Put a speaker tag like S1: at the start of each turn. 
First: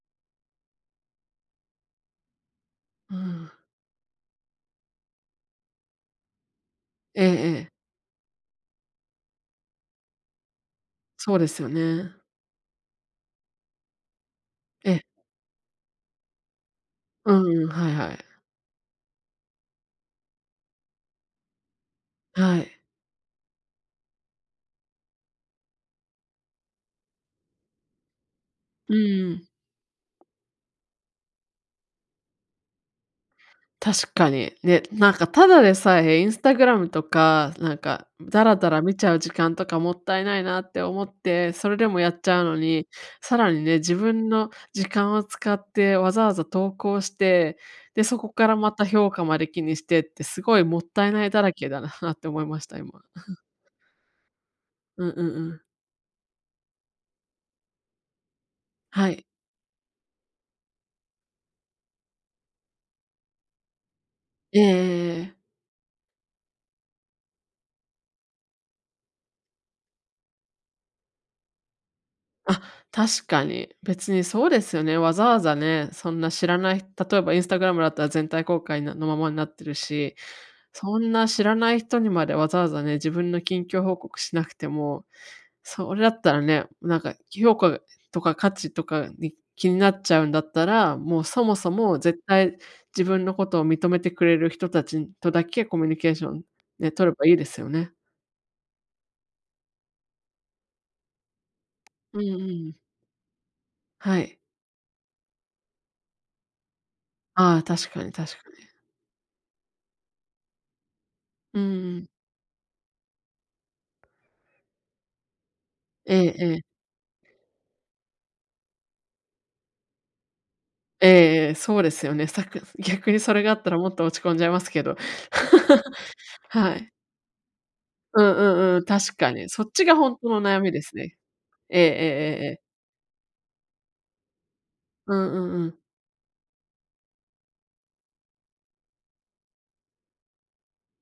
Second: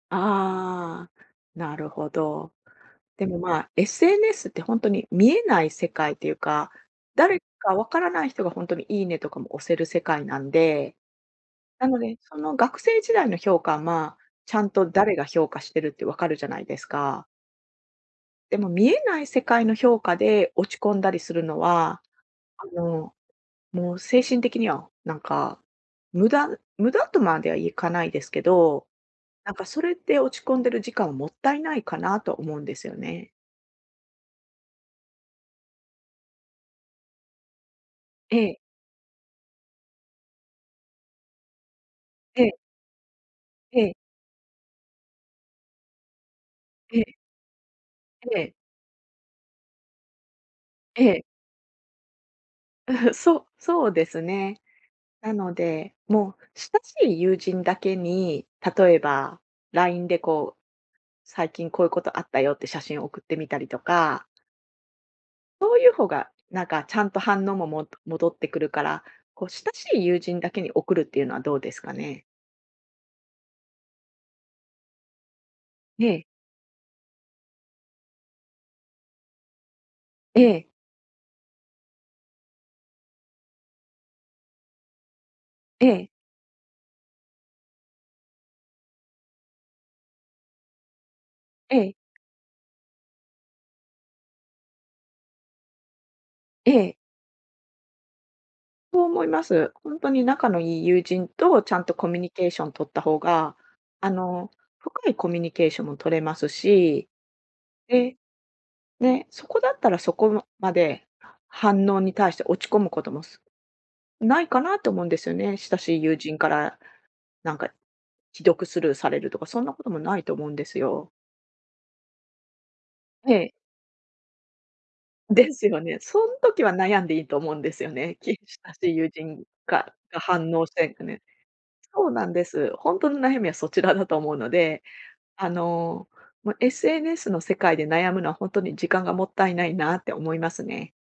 S1: ああ、なるほど。
S2: う
S1: でも、
S2: ん。
S1: まあ、SNS ってほんとに見えない世界っていうか、
S2: ええ
S1: 誰
S2: ええ。
S1: かわからない人がほんとに、「いいね」とかも押せる世界なんで、
S2: そうですよ
S1: なので、
S2: ね。
S1: その学生時代の評価、まあ、ちゃんと
S2: え。
S1: 誰が評価してるってわかるじゃないですか。
S2: うん、はいはい。
S1: でも見えない世界の評価で落ち込んだりするのは、
S2: は
S1: あ
S2: い。
S1: の、もう精神的にはなんか無駄無駄とまではいかないですけど、
S2: うーん。
S1: なんかそれって落ち込んでる時間、もったいないかなと思うんですよね。
S2: 確かに、ね、なんかただでさえ Instagram とか、なんか
S1: え
S2: ダラ
S1: え。
S2: ダラ見ちゃう時間とかもったいないなって思って、それでもやっちゃ
S1: え
S2: う
S1: え。
S2: のに、さらにね、
S1: ええ。
S2: 自分の時間を使ってわざわざ投
S1: え
S2: 稿し
S1: え。
S2: て、で、そこ
S1: え
S2: か
S1: え。
S2: らまた評価まで気にしてってすごいもった
S1: え
S2: い
S1: え。
S2: ないだらけだな、はっ、て思いました、今。
S1: そそうですね。
S2: ううう
S1: なの
S2: ん。
S1: で、もう親しい友人だけに、例え
S2: はい。
S1: ば LINE でこう、「最近こういうことあったよ」って写真送ってみたりとか
S2: ええええええ。
S1: そういう方がなんかちゃんと反応も、も戻ってくるから、こう、親しい友人だけに送るっていうのはどうですかね？
S2: あ、確かに。別にそうですよね、わざわざね、そ
S1: え
S2: ん
S1: え。
S2: な知らない例えば Instagram だったら全体公開なの、ままになってるし、
S1: ええ。
S2: そんな知らない人にまでわざわざね、自分の近況報告しなくても、それだ
S1: ええ。
S2: ったらね、なんか評価とか価値とかに気になっちゃうんだったら、もう、そもそ
S1: え
S2: も
S1: え。
S2: 絶対自分のことを認めてくれる人たちとだけコミュニケーション、
S1: え
S2: ね、
S1: え。
S2: 取ればいいですよね。
S1: そう思います。ほんとに仲のいい友人とちゃんとコ
S2: う
S1: ミュ
S2: ん
S1: ニケー
S2: う
S1: ション
S2: ん。
S1: 取った方が、あ
S2: はい。
S1: の、深いコミュニケーションも取れますし、
S2: ああ、確かに
S1: で、
S2: 確かに。
S1: ね、そこだったらそこのまで
S2: うん
S1: 反
S2: う
S1: 応
S2: ん。
S1: に対して落ち込むことも、すないかなと思うんですよね、親しい友
S2: ええ
S1: 人か
S2: ええ。
S1: らなんか既読スルーされるとかそんなこともないと思うんです
S2: ええ
S1: よ。
S2: ええ、そうですよね。さく逆に
S1: へ
S2: それが
S1: え。
S2: あったらもっと落ち込んじゃいますけど。
S1: ですよ ね。そん時は
S2: はい。
S1: 悩んでいいと思うんですよね、
S2: うん
S1: き
S2: う
S1: 親
S2: ん
S1: し
S2: うん、
S1: い友
S2: 確か
S1: 人
S2: に、そっち
S1: が
S2: がほん
S1: が
S2: との
S1: 反
S2: 悩
S1: 応
S2: み
S1: し
S2: で
S1: て
S2: す
S1: く
S2: ね。
S1: ね。
S2: ええええ
S1: そうなん
S2: え
S1: で
S2: えええ。
S1: す。ほんとの悩みはそちらだと思うので、
S2: うんう
S1: あ
S2: んうん。
S1: の、ま、SNS の世界で悩むのはほんとに時間がもったいないなって思いますね。